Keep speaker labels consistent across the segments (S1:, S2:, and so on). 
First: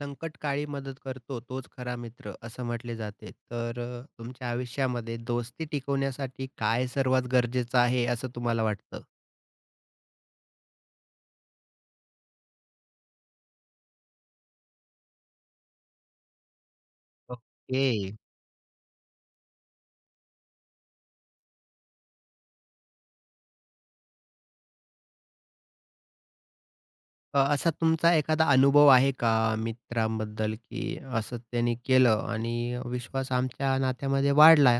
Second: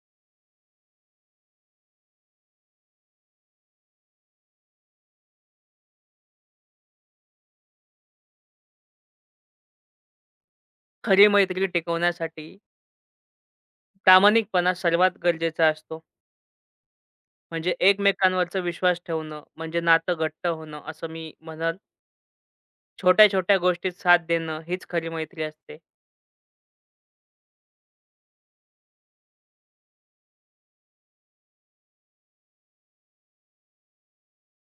S1: संकटकाळी मदत करतो तोच खरा मित्र असं म्हटले जाते. तर तुमच्या आयुष्यामध्ये दोस्ती टिकवण्यासाठी काय सर्वात गरजेचं आहे असं तुम्हाला वाटतं?
S2: खरी मैत्री टिकवण्यासाठी प्रामाणिकपणा सर्वात गरजेचा असतो. म्हणजे
S1: ओके.
S2: एकमेकांवरचा विश्वास ठेवणं, म्हणजे नातं घट्ट होणं असं मी म्हणेल. छोट्या-छोट्या गोष्टीत साथ देणं हीच खरी मैत्री असते.
S1: असा तुमचा एखादा अनुभव आहे का मित्रांबद्दल, की असं त्यांनी केलं आणि विश्वास आमच्या नात्यामध्ये वाढला?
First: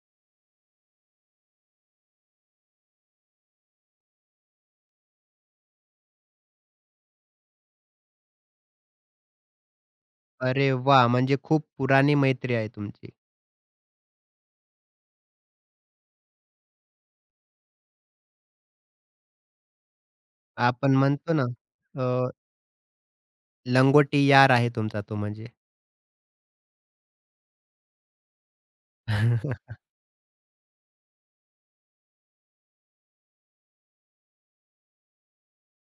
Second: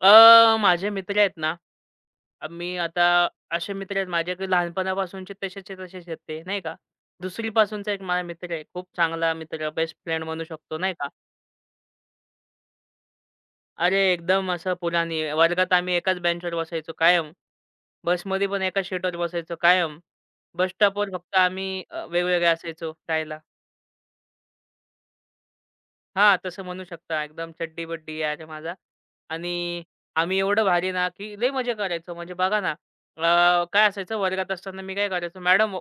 S2: माझे मित्र आहेत ना, अ, मी आता असे मित्र आहेत माझ्याकडे लहानपणापासूनचे तसेच्या तसेच आहेत ते, नाही का. 2री एक माझा मित्र आहे. खूप चांगला मित्र, बेस्ट फ्रेंड म्हणू
S1: अरे
S2: शकतो, नाही
S1: वाह!
S2: का.
S1: म्हणजे खूप पुराणी मैत्री आहे तुमची.
S2: अरे एकदम असं पुराणी. वर्गात आम्ही एकाच बेंचवर बसायचो कायम. बसमध्ये पण एकाच सीटवर बसायचो कायम. बस
S1: आपण
S2: स्टॉपवर
S1: म्हणतो
S2: फक्त
S1: ना,
S2: आम्ही
S1: अ,
S2: वेगवेगळे असायचो राहायला.
S1: लंगोटी यार आहे तुमचा तो म्हणजे.
S2: हां, तसं म्हणू शकता. एकदम चड्डी-बड्डी यार माझा. आणि आम्ही एवढं भारी ना, की लय मजा करायचो. म्हणजे बघा ना, काय असायचं वर्गात असताना मी काय करायचो, "madam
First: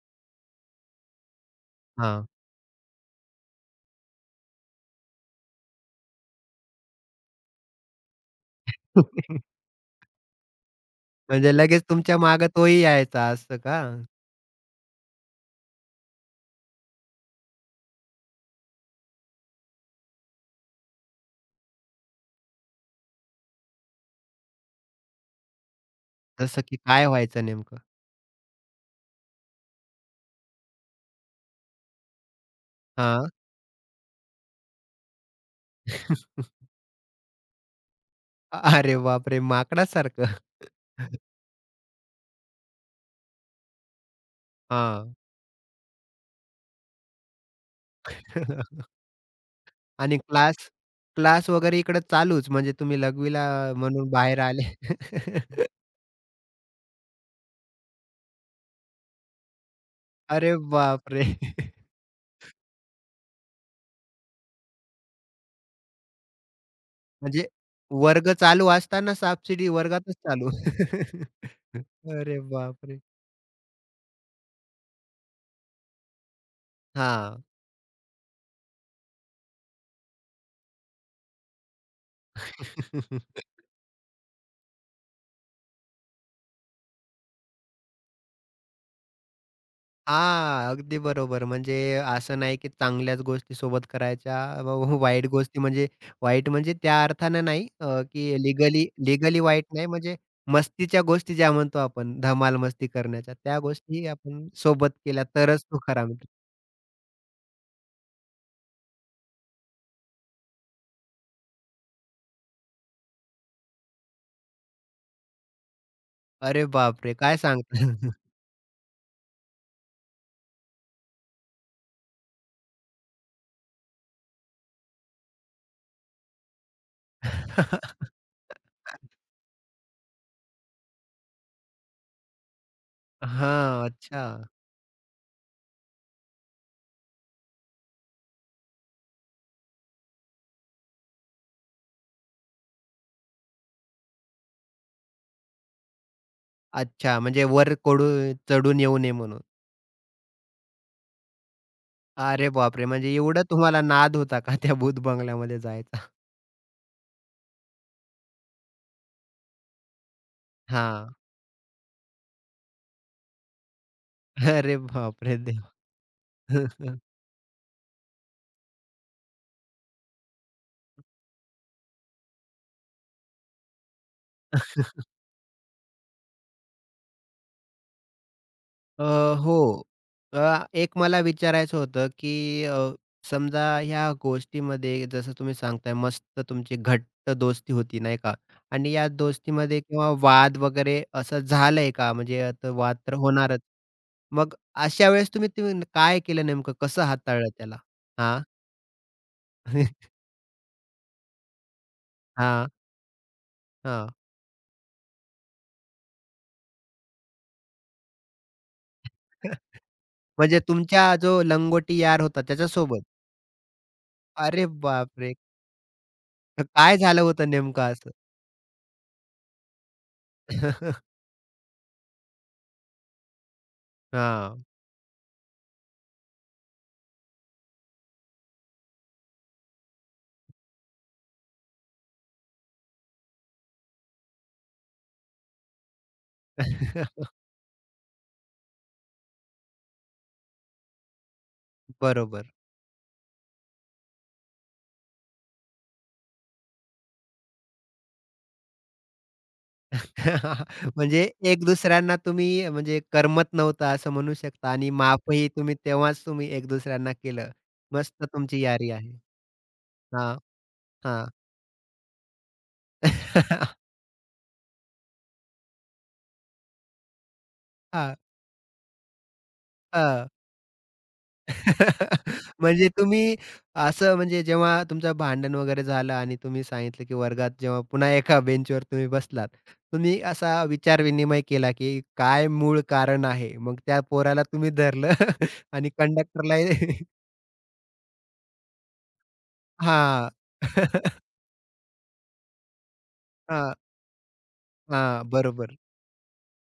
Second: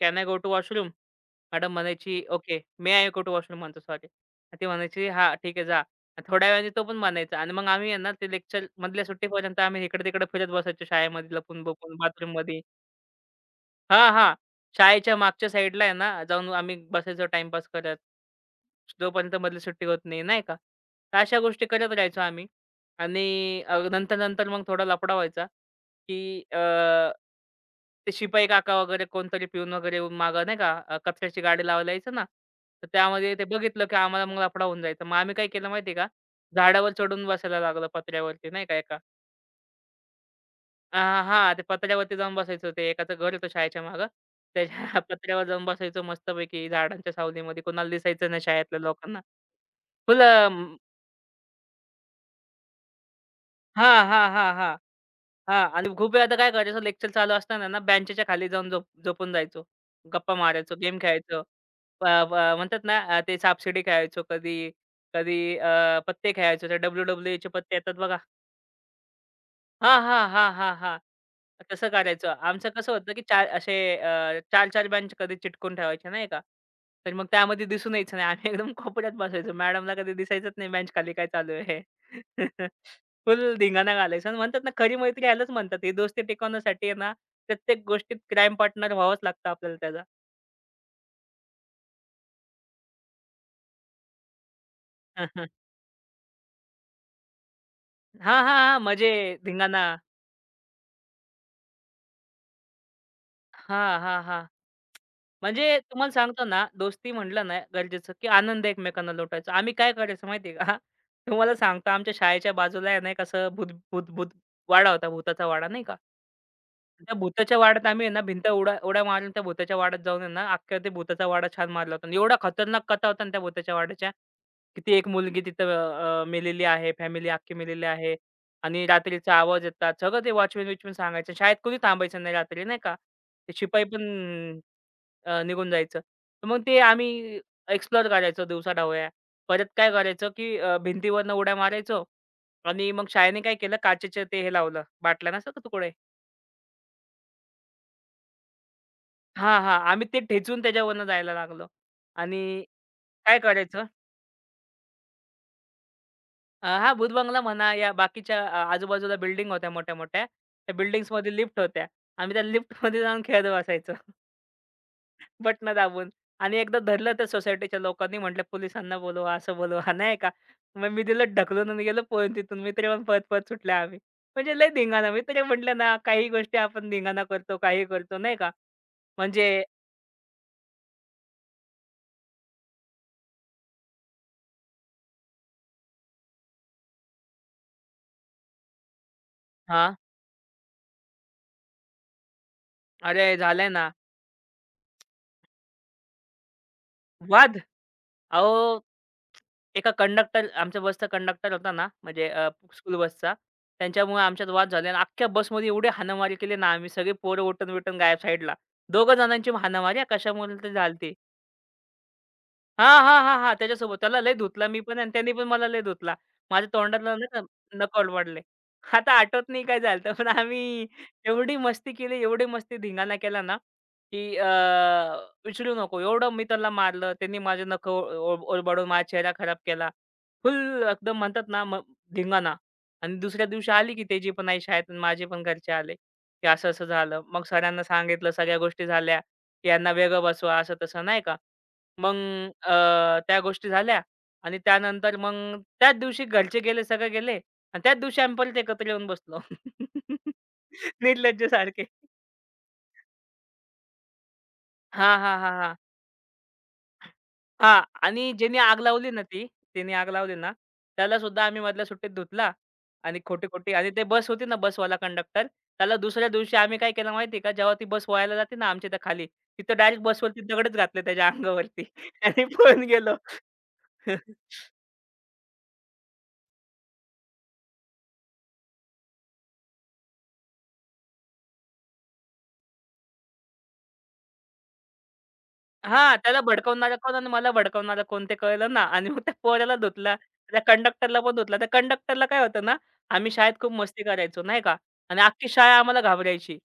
S2: can I go to washroom?" Madam म्हणायची,
S1: हां.
S2: "Okay, may I go to washroom" म्हणतो सॉरी. ती म्हणायची, "हां, ठीक आहे, जा." आणि थोड्या वेळाने तो पण म्हणायचा आणि मग आम्ही आहे ना, ते लेक्चर मधल्या सुट्टीपर्यंत आम्ही इकडे-तिकडे फिरत बसायचो शाळेमध्ये
S1: म्हणजे लगेच
S2: लपून-बुपून
S1: तुमच्या मागे
S2: बाथरूममध्ये.
S1: तोही यायचा असं का?
S2: हां, हां. शाळेच्या मागच्या साइडला आहे ना, जाऊन आम्ही बसायचो टाईमपास करत. जोपर्यंत मधली सुट्टी होत नाही, नाही का? तर अशा गोष्टी करत राहायचो आम्ही. आणि नंतर-नंतर मग थोडा लफडा व्हायचा, की
S1: जसं की काय व्हायचं नेमकं?
S2: ते शिपाई काका वगैरे कोणतरी पिऊन वगैरे येऊन मागं नाही का कचऱ्याची गाडी लावायला यायचं ना, तर
S1: हां.
S2: त्यामध्ये ते बघितलं, की आम्हाला मग लफडा होऊन जायचा. मग आम्ही काय केलं माहिती आहे का? झाडावर चढून बसायला लागलो पत्र्यावरती नाही का
S1: अरे
S2: एका.
S1: बापरे! माकडासारखं.
S2: हां, ते पत्र्यावरती जाऊन बसायचो. ते एकाचं घर होतं शाळेच्या मागं. त्याच्या
S1: हां.
S2: पत्र्यावर जाऊन बसायचो मस्तपैकी झाडांच्या सावलीमध्ये. कोणाला दिसायचं नाही शाळेतल्या लोकांना.
S1: आणि
S2: फुल अ,
S1: क्लास क्लास वगैरे इकडे चालूच म्हणजे तुम्ही लघवीला
S2: हां,
S1: म्हणून
S2: हां,
S1: बाहेर
S2: हां,
S1: आले.
S2: हां, हां. आणि खूप वेळा आता काय करायचो लेक्चर चालू असताना ना बेंचच्या खाली जाऊन झोप झोपून जायचो. गप्पा
S1: अरे
S2: मारायचो, गेम
S1: बापरे!
S2: खेळायचो. प प म्हणतात ना ते सापशिडी खेळायचो कधी, कधी पत्ते खेळायचो. ते
S1: म्हणजे
S2: डब्ल्यू-डब्ल्यू-एचे पत्ते येतात बघा.
S1: वर्ग चालू असताना सबसिडी
S2: हां,
S1: वर्गातच
S2: हां, हां,
S1: चालू.
S2: हां, हां. तसं करायचं.
S1: अरे
S2: आमचं कसं
S1: बापरे!
S2: होतं, की चार असे 4-4 बेंच कधी चिटकून ठेवायचे नाही का. तर मग
S1: हां.
S2: त्यामध्ये दिसून यायचं नाही. आम्ही एकदम कोपऱ्यात बसायचो. मॅडमला कधी दिसायचंच नाही बेंच खाली काय चालू आहे. फुल धिंगाणा घालायचा. आणि म्हणतात ना खरी मैत्री ह्यालाच म्हणतात. ही दोस्ती टिकवण्यासाठी आहे ना, प्रत्येक गोष्टीत क्राईम पार्टनर व्हावंच लागतं आपल्याला त्याचा.
S1: हां, अगदी बरोबर. म्हणजे असं नाही की चांगल्याच गोष्टी सोबत करायच्या. व व- वाईट गोष्टी म्हणजे वाईट म्हणजे त्या अर्थानं नाही,
S2: हां,
S1: की
S2: हां, हां.
S1: लीगली
S2: म्हणजे
S1: लीगली वाईट
S2: धिंगाणा.
S1: नाही म्हणजे मस्तीच्या गोष्टी ज्या म्हणतो आपण धमाल मस्ती करण्याच्या त्या
S2: हां,
S1: गोष्टी
S2: हां, हां.
S1: आपण सोबत केल्या तरच
S2: म्हणजे
S1: तो खरा
S2: तुम्हाला
S1: मित्र.
S2: सांगतो ना, दोस्ती म्हटलं ना गरजेचं, की आनंद एकमेकांना लुटायचा. आम्ही काय करायचो माहिती आहे का? तुम्हाला सांगतो आमच्या शाळेच्या बाजूला आहे ना, एक असं भूत भूत भूत वाडा होता, भुताचा वाडा नाही का?
S1: अरे
S2: त्या
S1: बापरे! काय
S2: भुताच्या वाड्यात आम्ही
S1: सांगता?
S2: आहे ना, भिंत उड्या उड्या मारून त्या भुताच्या वाड्यात जाऊन आहे ना, अख्खा ते भुताचा वाडा छान मारला होता. आणि एवढा खतरनाक कथा होता ना त्या भुताच्या वाड्याच्या, की ती एक मुलगी तिथं मेलेली आहे, फॅमिली अख्खी मेलेली आहे. आणि रात्रीचा आवाज येतात. सगळं ते वॉचमन-बिचमन सांगायचं. शाळेत कोणी थांबायचं नाही रात्री नाही का? ते शिपाई
S1: हां, अच्छा.
S2: पण निघून जायचं. तर मग ते आम्ही एक्सप्लोर करायचो दिवसाढवळ्या. परत काय करायचं, की भिंतीवरनं उड्या मारायचो. आणि मग शाळेने काय केलं काचेचे ते हे लावलं, बाटल्या नसतात का तुकडे?
S1: अच्छा, म्हणजे वर कोडू चढून येऊ नये म्हणून.
S2: हां, हां. आम्ही ते ठेचून त्याच्यावरनं जायला लागलो. आणि
S1: अरे बापरे! म्हणजे
S2: काय
S1: एवढं तुम्हाला
S2: करायचं,
S1: नाद होता का त्या भूत बंगल्यामध्ये जायचा?
S2: हां, भूतबंगला म्हणा या बाकीच्या आजूबाजूला बिल्डिंग होत्या मोठ्या-मोठ्या. त्या
S1: हां.
S2: बिल्डिंग्समध्ये लिफ्ट होत्या. आम्ही त्या लिफ्टमध्ये जाऊन खेळत बसायचो.
S1: अरे बापरे
S2: बटन
S1: देवा!
S2: दाबून. आणि एकदा धरलं तर सोसायटीच्या लोकांनी म्हटलं, "पोलिसांना बोलवा, असं बोलवा." नाही का. मग मी दिलं ढकलून आणि गेलो पळून तिथून. मित्र पण पळत-पळत सुटले आम्ही. म्हणजे लय धिंगाणा. मित्र म्हटलं ना, काही गोष्टी आपण धिंगाणा करतो, काही करतो नाही का.
S1: अ,
S2: म्हणजे
S1: हो. एक मला विचारायचं होतं, की समजा ह्या गोष्टीमध्ये जसं तुम्ही सांगताय मस्त तुमची घट्ट दोस्ती होती नाही का? आणि या दोस्तीमध्ये
S2: हां.
S1: किंवा वाद वगैरे असं झालंय का? म्हणजे आता वाद तर
S2: अरे,
S1: होणारच.
S2: झालंय ना
S1: मग अशा वेळेस तुम्ही तुम्ही न- काय केलं नेमकं? कसं हाताळलं
S2: वाद.
S1: त्याला? हां.
S2: अहो, एका कंडक्टर आमच्या बसचा कंडक्टर होता ना, म्हणजे
S1: हां,
S2: स्कूल बसचा.
S1: हां.
S2: त्यांच्यामुळे आमच्यात वाद झाले आणि अख्ख्या बसमध्ये एवढी हाणामारी केली ना आम्ही. सगळी पोरं उठून-बिठून गायब साईडला. दोघं जणांची हाणामारी हा, कशामुळे
S1: म्हणजे
S2: तर झाली.
S1: तुमच्या जो लंगोटी यार होता
S2: हां,
S1: त्याच्यासोबत?
S2: हां, हां, हां. त्याच्यासोबत त्याला लय
S1: अरे
S2: धुतला मी पण आणि त्यानी
S1: बापरे!
S2: पण मला लय धुतला.
S1: तर
S2: माझ्या
S1: काय
S2: तोंडातला
S1: झालं
S2: नाही का
S1: होतं नेमकं.
S2: नकल वाढले. आता आठवत नाही काय झालं पण आम्ही एवढी मस्ती केली, एवढी मस्ती धिंगाणा केला ना, की
S1: हां.
S2: विचारू नको. एवढं मी त्याला मारलं. त्यांनी माझे नखं ओ माझा चेहरा खराब केला. फुल एकदम म्हणतात ना धिंगाणा. आणि दुसऱ्या दिवशी आली की त्याची पण आई शाळेत आणि माझे पण घरचे आले, की असं-असं झालं. मग सरांना सांगितलं, सगळ्या गोष्टी झाल्या, की यांना वेगळं बसवा असं-तसं नाही का. मग
S1: बरोबर.
S2: त्या गोष्टी झाल्या आणि त्यानंतर मग त्याच दिवशी घरचे गेले, सगळे गेले आणि त्याच दिवशी आम्ही परत एकत्र येऊन बसलो.
S1: म्हणजे
S2: निर्लज्ज
S1: एक
S2: सारखे.
S1: दुसऱ्यांना तुम्ही म्हणजे करमत नव्हतं असं म्हणू शकता आणि
S2: हां, हां,
S1: माफही
S2: हां,
S1: तुम्ही
S2: हां.
S1: तेव्हाच तुम्ही एक दुसऱ्यांना केलं.
S2: हां.
S1: मस्त
S2: आणि ज्यानी
S1: तुमची
S2: आग
S1: यारी
S2: लावली
S1: आहे.
S2: ना ती, त्यानी आग लावली
S1: हां,
S2: ना, त्याला
S1: हां.
S2: सुद्धा आम्ही मधल्या सुट्टीत धुतला. आणि खोटी-खोटी आणि ते बस होती ना बसवाला कंडक्टर, त्याला दुसऱ्या दिवशी आम्ही काय केलं माहिती आहे का, जेव्हा ती बस
S1: हां,
S2: वळायला जाते ना आमच्या इथे खाली, तिथं डायरेक्ट
S1: हां.
S2: बसवरती दगडच घातले त्याच्या अंगावरती आणि पळून
S1: म्हणजे
S2: गेलो.
S1: तुम्ही असं म्हणजे जेव्हा तुमचं भांडण वगैरे झालं आणि तुम्ही सांगितलं, की वर्गात जेव्हा पुन्हा एका बेंचवर तुम्ही बसलात, तुम्ही असा विचार-विनिमय केला, की काय मूळ कारण आहे? मग त्या पोराला तुम्ही धरलं आणि
S2: हां, त्याला
S1: कंडक्टरला.
S2: भडकवणारा कोण आणि मला भडकवणारा कोण ते कळलं ना आणि मग त्या पोराला धुतला,
S1: हां.
S2: त्या कंडक्टरला पण धुतला. त्या कंडक्टरला काय होतं ना, आम्ही शाळेत खूप
S1: हां,
S2: मस्ती करायचो नाही का. आणि
S1: हां.
S2: अख्खी शाळा
S1: बरोबर.
S2: आम्हाला घाबरायची.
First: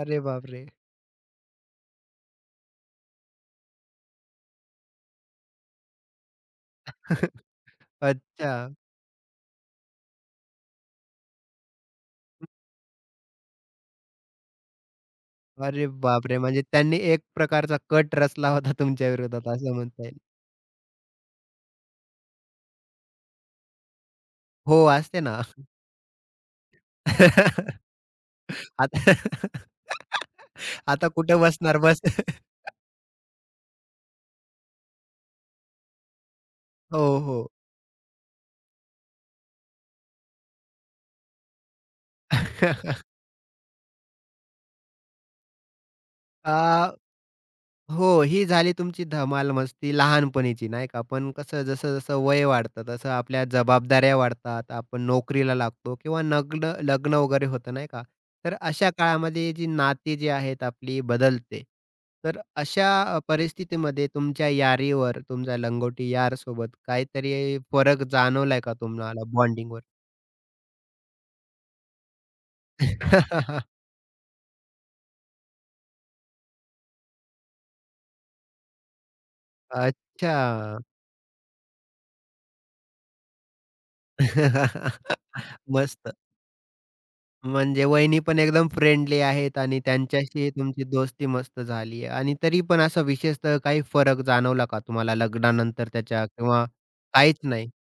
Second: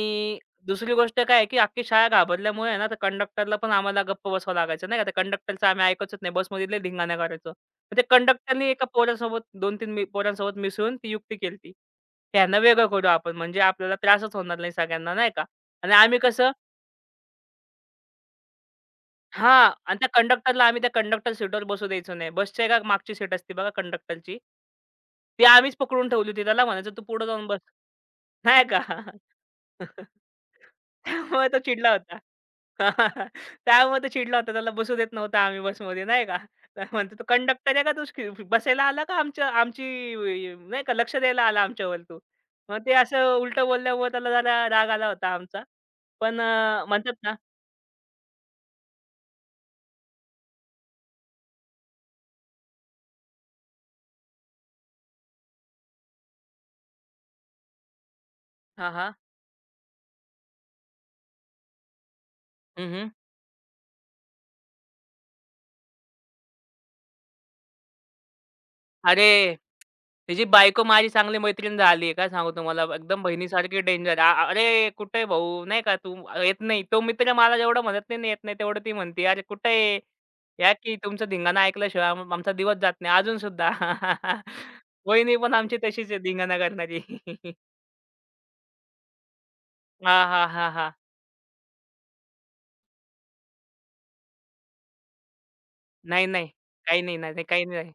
S1: अरे बापरे!
S2: दुसरी गोष्ट काय आहे, की अख्खी शाळा घाबरल्यामुळे आहे ना, त्या कंडक्टरला पण आम्हाला गप्प बसावं लागायचं नाही का. त्या कंडक्टरचं आम्ही ऐकायचोच नाही. बसमध्ये लय धिंगाणा करायचो. मग त्या कंडक्टरनी
S1: अच्छा.
S2: एका पोरासोबत 2-3 पोरांसोबत मिसळून ती युक्ती केलती. ह्यांना वेगळं करू आपण म्हणजे आपल्याला त्रासच होणार नाही सगळ्यांना नाही का.
S1: अरे
S2: आणि आम्ही
S1: बापरे!
S2: कसं
S1: म्हणजे त्यांनी एक प्रकारचा कट रचला होता तुमच्या विरोधात
S2: हां.
S1: असं
S2: आणि
S1: म्हणता
S2: त्या
S1: येईल.
S2: कंडक्टरला आम्ही त्या कंडक्टर सीटवर बसू द्यायचो नाही. बसच्या एका मागची सीट असते बघा कंडक्टरची.
S1: हो, असते ना.
S2: ती आम्हीच पकडून ठेवली होती. त्याला म्हणायचो, "तू पुढे जाऊन बस." नाही का?
S1: आता आता कुठे
S2: त्यामुळे तो
S1: बसणार
S2: चिडला
S1: बस.
S2: होता. त्यामुळे तो चिडला होता. त्याला बसू देत नव्हता आम्ही बसमध्ये नाही का? तर
S1: हो,
S2: म्हणतो, "तो
S1: हो.
S2: कंडक्टर आहे का तू श बसायला आला का आमच्या आमची वे- नाही का लक्ष द्यायला आला आमच्यावर तू?" मग ते असं उलटं बोलल्यामुळे त्याला जरा राग आला होता आमचा. पण
S1: अ,
S2: अ, म्हणतात ना.
S1: हो, ही झाली तुमची धमाल मस्ती लहानपणीची नाही का? पण कसं जसं-जसं वय वाढतं, तसं आपल्या जबाबदाऱ्या वाढतात. आपण नोकरीला लागतो किंवा लग्न वगैरे होतं नाही का? तर अशा
S2: हां, हां.
S1: काळामध्ये जी नाती जी आहेत आपली बदलते. तर अशा
S2: हं, हं.
S1: परिस्थितीमध्ये तुमच्या यारीवर, तुमच्या लंगोटी यारसोबत काहीतरी फरक जाणवलाय का
S2: अरे
S1: तुम्हाला बॉन्डिंगवर?
S2: त्याची बायको माझी चांगली मैत्रीण झाली आहे. काय सांगू तुम्हाला एकदम बहिणीसारखी डेंजर. "आ अरे कुठे आहे भाऊ? नाही का तू येत नाही." तो मित्र मला जेवढं म्हणत नाही ना, "येत नाही," तेवढं ती म्हणते, "अरे कुठे आहे? या
S1: अच्छा.
S2: की तुमचा धिंगाणा ऐकल्याशिवाय आम आमचा दिवस जात नाही अजून सुद्धा." वहिनी पण आमची तशीच
S1: मस्त.
S2: आहे धिंगाणा करणारी.
S1: म्हणजे वहिनी पण एकदम फ्रेंडली आहेत आणि
S2: हां, हां,
S1: त्यांच्याशी
S2: हां,
S1: तुमची
S2: हां.
S1: दोस्ती मस्त झाली आहे आणि तरी पण असा विशेषतः काही फरक जाणवला का तुम्हाला लग्नानंतर त्याच्या
S2: नाही, नाही.
S1: किंवा
S2: काही नाही, नाही,
S1: काहीच
S2: नाही, काही
S1: नाही?
S2: नाही.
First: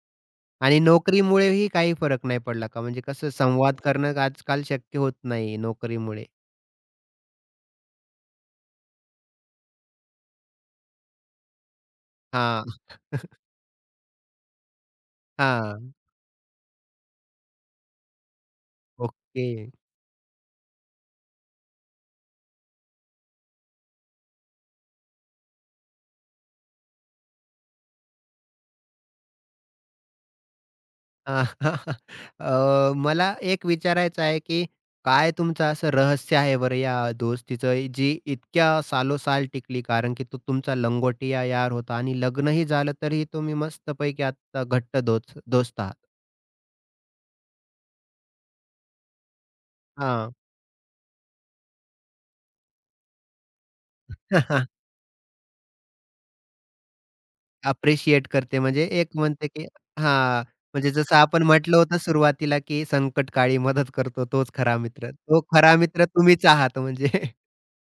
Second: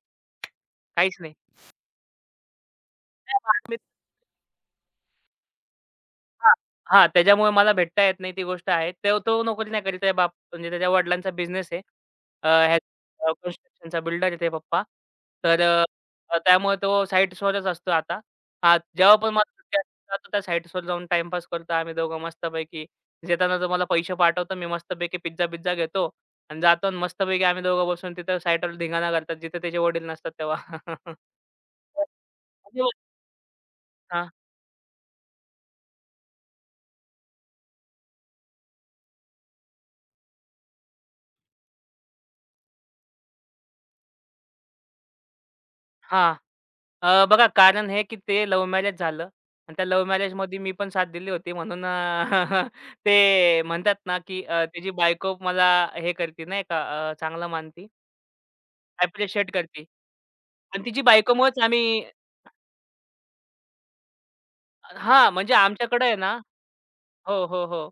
S1: आणि
S2: काहीच
S1: नोकरीमुळेही काही फरक नाही पडला का? म्हणजे कसं
S2: नाही.
S1: संवाद करणं आजकाल शक्य होत नाही नोकरीमुळे.
S2: हां. हां, त्याच्यामुळे मला भेटता येत नाही ती गोष्ट आहे. ते तो नोकरी नाही करीत त्याचे बाप म्हणजे त्याच्या वडिलांचा बिझनेस आहे.
S1: हां,
S2: कन्स्ट्रक्शनचा बिल्डर आहे ते पप्पा. तर
S1: हां.
S2: अ, त्यामुळे तो साईट्सवरच असतो आता. हां, जेव्हा पण
S1: ओके.
S2: मला सुट्टी असते जातो त्या साईट्सवर जाऊन टाईमपास करतो आम्ही दोघं मस्तपैकी. येताना तो मला पैसे पाठवतो. मी मस्तपैकी पिझ्झा-बिझ्झा घेतो. आणि जातो आणि मस्तपैकी आम्ही दोघं बसून तिथं साईटवर धिंगाणा करतात जिथे त्याचे वडील नसतात तेव्हा.
S1: अ, मला एक विचारायचं आहे, की काय तुमचं असं रहस्य आहे बरं या दोस्तीचं, जी इतक्या सालोसाल टिकली? कारण की तो तुमचा लंगोटिया यार होता आणि लग्नही झालं, तरीही तुम्ही मस्तपैकी आत्ता घट्ट दोस्त दोस्त आहात.
S2: हां. बघा कारण हे, की ते लव्ह मॅरेज झालं आणि त्या लव्ह
S1: हां.
S2: मॅरेजमध्ये मी पण साथ दिली होती म्हणून. ते म्हणतात ना, की त्याची बायको मला हे करते नाही का, चांगलं मानती,
S1: अप्रिशिएट करते म्हणजे एक म्हणते,
S2: ॲप्रिशिएट
S1: की
S2: करते.
S1: हां,
S2: आणि
S1: म्हणजे
S2: तिची
S1: जसं आपण
S2: बायकोमुळेच
S1: म्हटलं होतं
S2: आम्ही
S1: सुरुवातीला, की संकटकाळी मदत करतो तोच खरा मित्र.
S2: हां,
S1: तो
S2: म्हणजे
S1: खरा
S2: आमच्याकडे
S1: मित्र
S2: आहे ना.
S1: तुम्हीच आहात म्हणजे.
S2: हो, हो, हो.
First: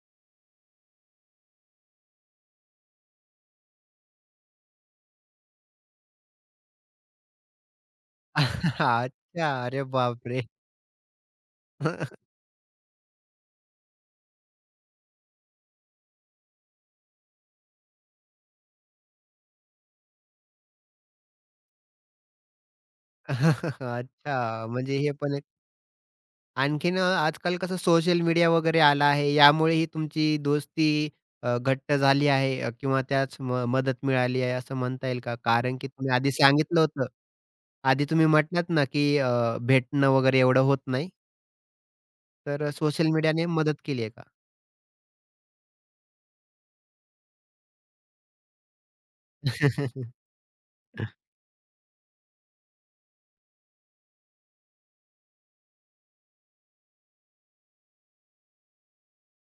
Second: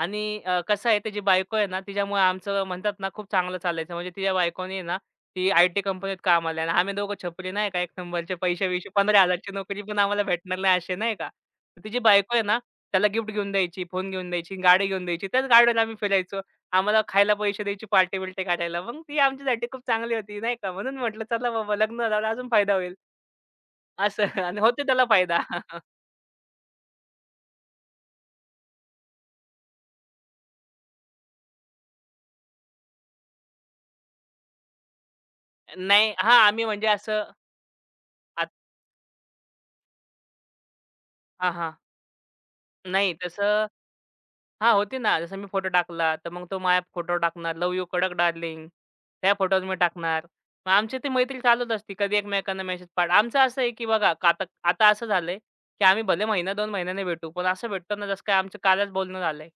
S2: आणि कसं आहे त्याची बायको आहे ना, तिच्यामुळे आमचं म्हणतात ना खूप चांगलं चालायचं. म्हणजे तिच्या बायकोने आहे ना, ती आय-टी कंपनीत कामाला आहे आणि आम्ही दोघं छपरी नाही का, एक नंबरचे पैसे-वैसे 15,000 ची
S1: अच्छा.
S2: नोकरी
S1: अरे
S2: पण आम्हाला
S1: बापरे!
S2: भेटणार नाही असे नाही का. तर तिची बायको आहे ना, त्याला गिफ्ट घेऊन द्यायची, फोन घेऊन द्यायची, गाडी घेऊन द्यायची. त्याच गाडीवर आम्ही फिरायचो. आम्हाला खायला पैसे द्यायची, पार्टी-बिर्टी करायला. मग ती आमच्यासाठी खूप चांगली होती नाही का. म्हणून म्हटलं चला बाबा लग्न झाल्यावर अजून फायदा होईल असं. आणि
S1: अच्छा,
S2: होते
S1: म्हणजे
S2: त्याला
S1: हे पण
S2: फायदा.
S1: एक आणखीन, आजकाल कसं सोशल मीडिया वगैरे आला आहे, यामुळे ही तुमची दोस्ती घट्ट झाली आहे, किंवा त्यास मदत मिळाली आहे असं म्हणता येईल का? कारण की
S2: नाही
S1: तुम्ही आधी
S2: हां, आम्ही
S1: सांगितलं
S2: म्हणजे
S1: होतं.
S2: असं
S1: आधी तुम्ही
S2: आत
S1: म्हटलात ना, की भेटणं वगैरे एवढं होत नाही,
S2: हां, हां.
S1: तर सोशल
S2: नाही
S1: मीडियाने
S2: तसं
S1: मदत केली आहे का?
S2: हां, होती ना. जसं मी फोटो टाकला, तर मग तो माझ्या फोटोवर टाकणार, "लव्ह यू कडक डार्लिंग." त्या फोटोवर मी टाकणार. मग आमची ती मैत्री चालूच असते. कधी एकमेकांना मेसेज पाठ आमचं असं आहे, की बघा का- आता आता असं झालंय, की आम्ही भले महिना 2 महिन्याने भेटू, पण असं भेटतो ना जसं काय आमचं कालच बोलणं झालंय.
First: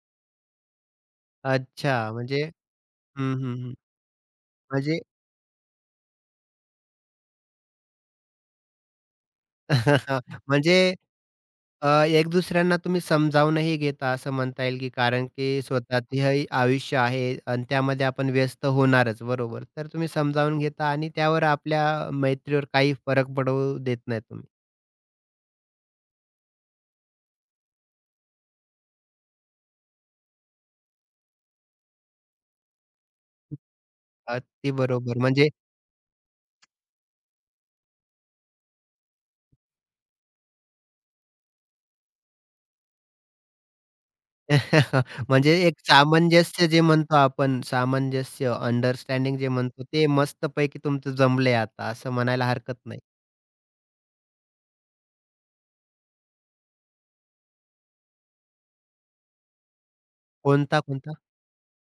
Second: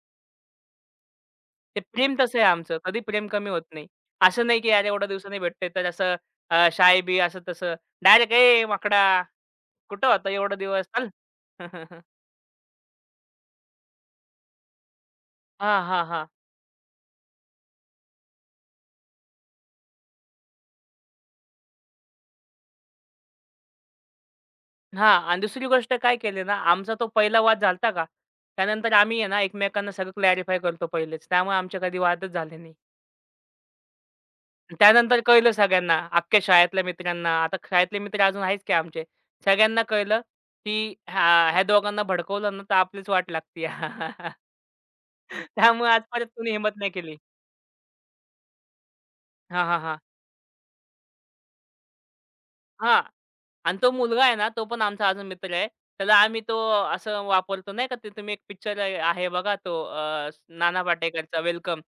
S2: ते
S1: अच्छा,
S2: प्रेम तसं
S1: म्हणजे
S2: आहे आमचं. कधी प्रेम
S1: हं,
S2: कमी
S1: हं,
S2: होत
S1: हं.
S2: नाही. असं नाही, की "अरे
S1: म्हणजे
S2: एवढ्या दिवसांनी भेटतोय, तर असं शाय-बी" असं-तसं. डायरेक्ट "ए माकडा, कुठं होता एवढा दिवस?
S1: म्हणजे
S2: चल."
S1: अ, एक दुसऱ्यांना तुम्ही समजावूनही घेता असं म्हणता येईल, की कारण की
S2: हां, हां, हां.
S1: स्वतःचंही आयुष्य आहे आणि त्यामध्ये आपण व्यस्त होणारच, बरोबर. तर तुम्ही समजावून घेता आणि त्यावर आपल्या मैत्रीवर काही फरक पडवू देत नाही तुम्ही.
S2: हां. आणि दुसरी गोष्ट काय केली ना, आमचा तो पहिला वाद झाला होता का, त्यानंतर आम्ही आहे ना एकमेकांना सगळं क्लॅरिफाय करतो पहिलेच. त्यामुळे आमचे कधी वादच झाले नाही.
S1: अगदी
S2: आणि
S1: बरोबर.
S2: त्यानंतर
S1: म्हणजे
S2: कळलं सगळ्यांना, अख्ख्या शाळेतल्या मित्रांना. आता शाळेतले मित्र अजून आहेच की आमचे. सगळ्यांना कळलं, की ह्या ह्या दोघांना भडकवलं ना तर आपलीच वाट लागते.
S1: म्हणजे एक
S2: त्यामुळे आज परत कोणी
S1: सामंजस्य
S2: हिंमत
S1: जे
S2: नाही केली.
S1: म्हणतो आपण, सामंजस्य, अंडरस्टँडिंग जे
S2: हां, हां,
S1: म्हणतो,
S2: हां.
S1: ते मस्तपैकी तुमचं जमलंय आता असं म्हणायला हरकत नाही.
S2: हां. आणि तो मुलगा आहे ना, तो पण आमचा अजून मित्र आहे. त्याला आम्ही तो असं वापरतो नाही का, ते तुम्ही एक पिक्चर आहे आहे बघा तो
S1: कोणता,
S2: नाना
S1: कोणता?
S2: पाटेकरचा वेलकम.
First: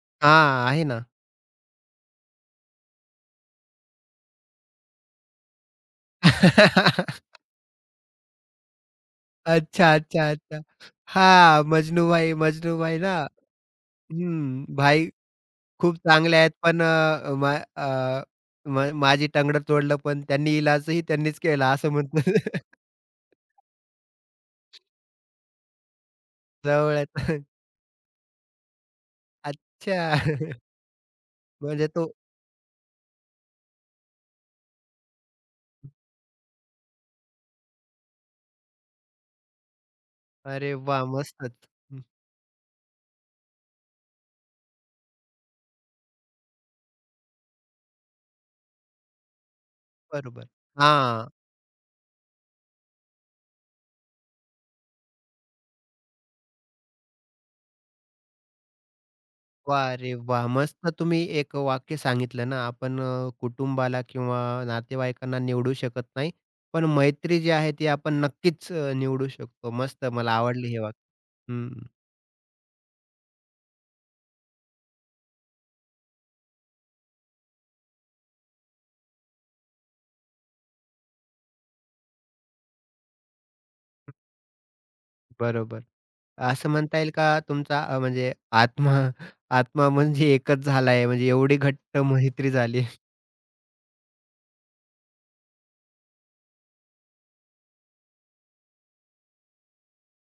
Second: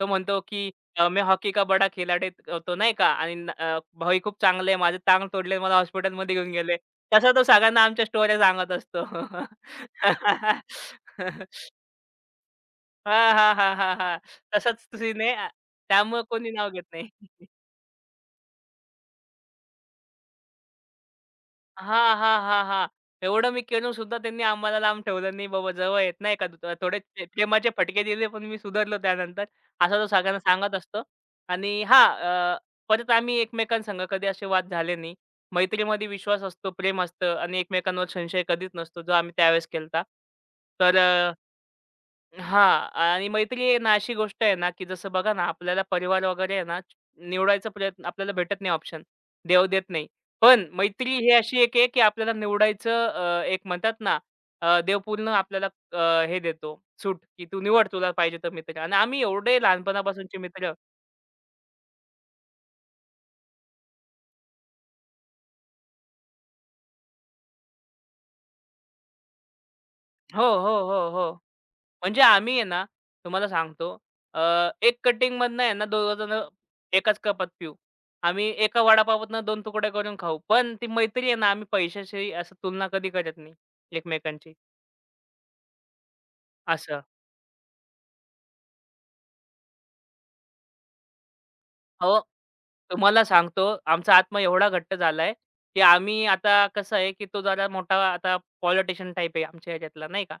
S2: तो म्हणतो,
S1: हां,
S2: की
S1: आहे ना.
S2: "मैं हॉकी का बडा खिलाडी होतो" नाही का आणि "भाई खूप चांगले आहे. माझे टांग तोडले, मला हॉस्पिटलमध्ये घेऊन गेले." तसा तो सगळ्यांना आमच्या स्टोऱ्या सांगत असतो.
S1: अच्छा, अच्छा, अच्छा. हां, मजनू भाई, मजनू भाई ना.
S2: हां, हां, हां, हां, हां.
S1: हं,
S2: तसाच
S1: भाई
S2: सीन आहे.
S1: खूप
S2: त्यामुळे
S1: चांगले
S2: कोणी
S1: आहेत,
S2: नाव
S1: पण
S2: घेत नाही.
S1: अ, मा अ, म माझी टंगडं तोडलं, पण त्यांनी इलाजही त्यांनीच केला असं
S2: हां,
S1: म्हणतात.
S2: हां, हां, हां. एवढं मी करून सुद्धा त्यांनी आम्हाला लांब ठेवलं नाही बाबा जवळ येत नाही का
S1: जवळ
S2: थोडे प्रे
S1: आहेत.
S2: प्रेमाचे फटके दिले पण मी सुधारलो त्यानंतर. असं
S1: अच्छा.
S2: तो सगळ्यांना सांगत असतो. आणि
S1: म्हणजे
S2: हां,
S1: तो
S2: अ, परत आम्ही एकमेकांसंग कधी असे वाद झाले नाही. मैत्रीमध्ये विश्वास असतो, प्रेम असतं आणि एकमेकांवर संशय कधीच नसतो, जो आम्ही त्यावेळेस केला.
S1: अरे
S2: तर
S1: वाह! मस्तच. हं,
S2: हां. आणि मैत्री आहे ना, अशी गोष्ट आहे ना, की जसं बघा ना, आपल्याला परिवार वगैरे आहे ना, निवडायचा प्रयत्न आपल्याला भेटत नाही ऑप्शन. देव देत नाही.
S1: बरोबर.
S2: पण मैत्री
S1: हां.
S2: ही अशी एक आहे, की आपल्याला निवडायचं एक म्हणतात ना, देव पूर्ण आपल्याला हे देतो सूट, की तू निवड तुला पाहिजे तो मित्र. आणि आम्ही एवढे
S1: वाह रे
S2: लहानपणापासूनचे
S1: वाह!
S2: मित्र.
S1: मस्त तुम्ही एक वाक्य सांगितलं ना, आपण कुटुंबाला किंवा नातेवाईकांना निवडू शकत नाही. पण मैत्री जी आहे ती आपण नक्कीच निवडू शकतो. मस्त मला
S2: हो,
S1: आवडली
S2: हो,
S1: हे
S2: हो, हो.
S1: वाक्य. हं,
S2: म्हणजे आम्ही आहे ना, तुम्हाला सांगतो अ, एक कटिंगमधनं आहे ना, दोघंजणं एकाच कपात पिऊ. आम्ही एका वडापावातनं दोन तुकडे करून खाऊ. पण ती मैत्री आहे ना, आम्ही पैशाशी असं तुलना कधी करत नाही एकमेकांची,
S1: बरोबर. असं म्हणता
S2: असं.
S1: येईल का तुमचा म्हणजे आत्मा आत्मा म्हणजे एकच झाला आहे म्हणजे एवढी घट्ट
S2: अहो,
S1: मैत्री झाली.
S2: तुम्हाला सांगतो आमचा आत्मा एवढा घट्ट झालाय, की आम्ही आता कसं आहे, की तो जरा मोठा आता पॉलिटिशियन टाइप आहे आमच्या ह्याच्यातला नाही का.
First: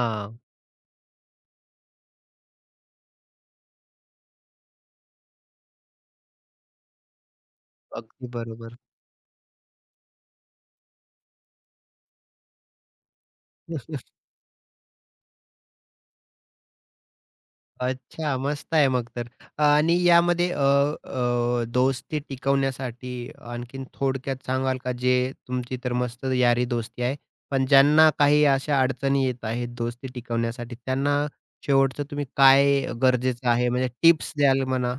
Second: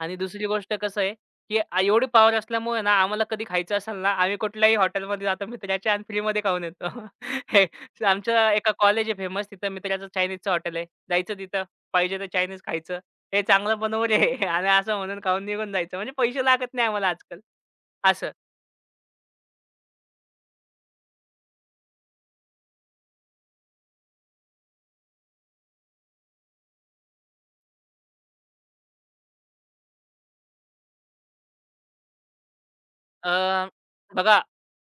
S2: आणि दुसरी गोष्ट कसं आहे, की आ- एवढी पॉवर असल्यामुळे ना आम्हाला कधी खायचं असेल ना, आम्ही कुठल्याही हॉटेलमध्ये जातो मित्राच्या आणि फ्रीमध्ये खाऊन येतो. हे
S1: अगदी
S2: आमच्या एका
S1: बरोबर.
S2: कॉलेज आहे फेमस तिथं मित्राचं चायनीजचं हॉटेल आहे. जायचं तिथं पाहिजे तर चायनीज खायचं. हे चांगलं बनवलं आहे. आणि असं म्हणून खाऊन निघून जायचं. म्हणजे पैसे लागत नाही आम्हाला आजकाल. असं.
S1: अच्छा, मस्त आहे मग तर. आणि यामध्ये अ, अ, दोस्ती टिकवण्यासाठी आणखीन थोडक्यात सांगाल का? जे तुमची तर मस्त यारी दोस्ती आहे. पण ज्यांना काही अशा अडचणी येत आहेत दोस्ती टिकवण्यासाठी, त्यांना शेवटचं तुम्ही काय
S2: अ,
S1: गरजेचं आहे म्हणजे टिप्स
S2: बघा
S1: द्याल म्हणा?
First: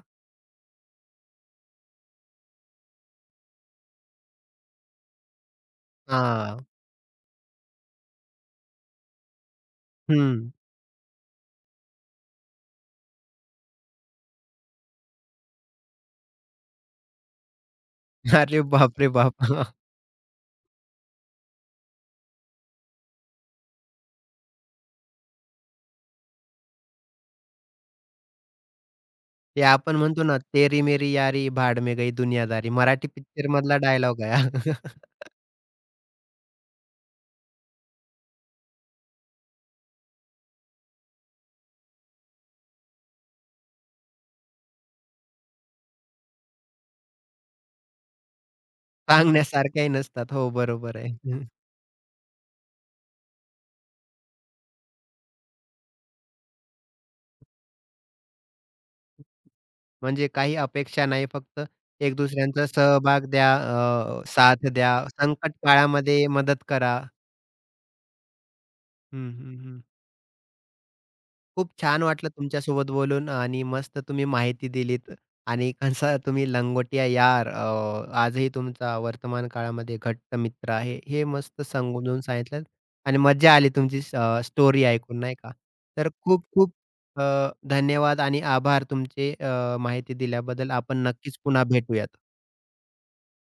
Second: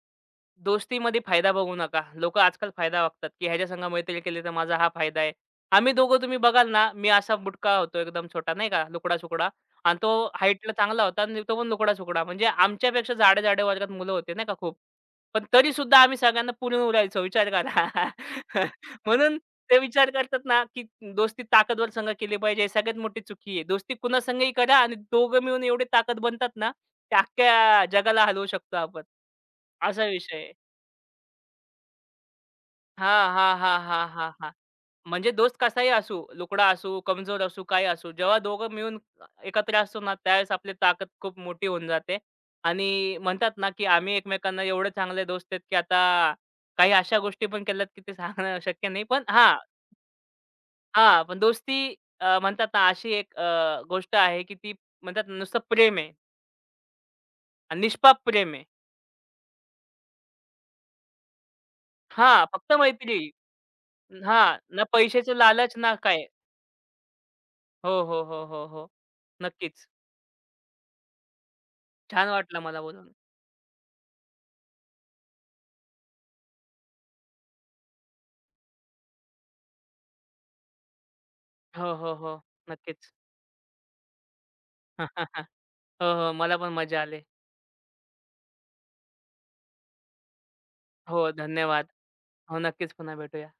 S2: दोस्तीमध्ये फायदा बघू नका. लोकं आजकाल फायदा बघतात, की ह्याच्या संग मैत्री केली तर माझा हा फायदा आहे. आम्ही दोघं तुम्ही
S1: हां.
S2: बघाल ना, मी असा बुटका होतो एकदम छोटा नाही का, लुकडा-सुकडा. आणि तो
S1: हं.
S2: हाईटला चांगला होता आणि तो पण लुकडा-सुकडा. म्हणजे आमच्यापेक्षा जाड्या-जाड्या वर्गात मुलं होते नाही का खूप. पण तरी सुद्धा आम्ही सगळ्यांना पुरून उरायचो विचार करा.
S1: अरे बापरे बाप!
S2: म्हणून ते विचार करतात ना, की दोस्ती ताकदवर संग केली पाहिजे. ही सगळ्यात मोठी चुकी आहे. दोस्ती कुणासंगही करा आणि दोघं मिळून एवढी ताकद बनतात ना, की अख्ख्या जगाला हलवू शकतो आपण.
S1: ते आपण
S2: असा
S1: म्हणतो
S2: विषय
S1: ना,
S2: आहे.
S1: "तेरी मेरी यारी भाड में गई दुनियादारी." मराठी
S2: हां, हां,
S1: पिक्चरमधला
S2: हां, हां,
S1: डायलॉग
S2: हां,
S1: आहे
S2: हां.
S1: हा.
S2: म्हणजे दोस्त कसाही असू, लुकडा असू, कमजोर असू, काही असू. जेव्हा दोघं मिळून एकत्र असतो ना, त्यावेळेस आपली ताकद खूप मोठी होऊन जाते आणि म्हणतात ना, की आम्ही एकमेकांना एवढे चांगले दोस्त आहेत, की आता काही अशा गोष्टी पण केल्यात, की ते सांगणं शक्य नाही. पण हां,
S1: सांगण्यासारख्याही नसतात. हो, बरोबर
S2: हां, पण
S1: आहे.
S2: दोस्ती अ, म्हणतात ना, अशी एक गोष्ट आहे, की ती म्हणतात ना, नुसतं प्रेम आहे आणि निष्पाप प्रेम आहे.
S1: म्हणजे काही अपेक्षा नाही, फक्त एक
S2: हां,
S1: दुसऱ्यांचा
S2: फक्त मैत्री.
S1: सहभाग द्या,
S2: हां,
S1: साथ
S2: ना
S1: द्या,
S2: पैशाचं
S1: संकट
S2: लालच ना काय.
S1: काळामध्ये मदत करा.
S2: हो, हो, हो, हो, हो.
S1: हं, हं, हं.
S2: नक्कीच.
S1: खूप छान
S2: छान
S1: वाटलं
S2: वाटलं मला
S1: तुमच्यासोबत
S2: बोलून.
S1: बोलून आणि मस्त तुम्ही माहिती दिलीत आणि कसा तुम्ही लंगोटिया यार, आजही तुमचा वर्तमान काळामध्ये घट्ट मित्र आहे, हे मस्त
S2: हो, हो,
S1: समजून
S2: हो.
S1: सांगितलं
S2: नक्कीच.
S1: आणि मज्जा आली तुमची स्टोरी ऐकून नाही का.
S2: हो,
S1: तर
S2: हो.
S1: खूप
S2: मला पण
S1: खूप
S2: मजा आली.
S1: अ, धन्यवाद आणि आभार तुमचे, माहिती दिल्याबद्दल. आपण
S2: हो,
S1: नक्कीच पुन्हा
S2: धन्यवाद.
S1: भेटूयात.
S2: हो, नक्कीच पुन्हा भेटूया.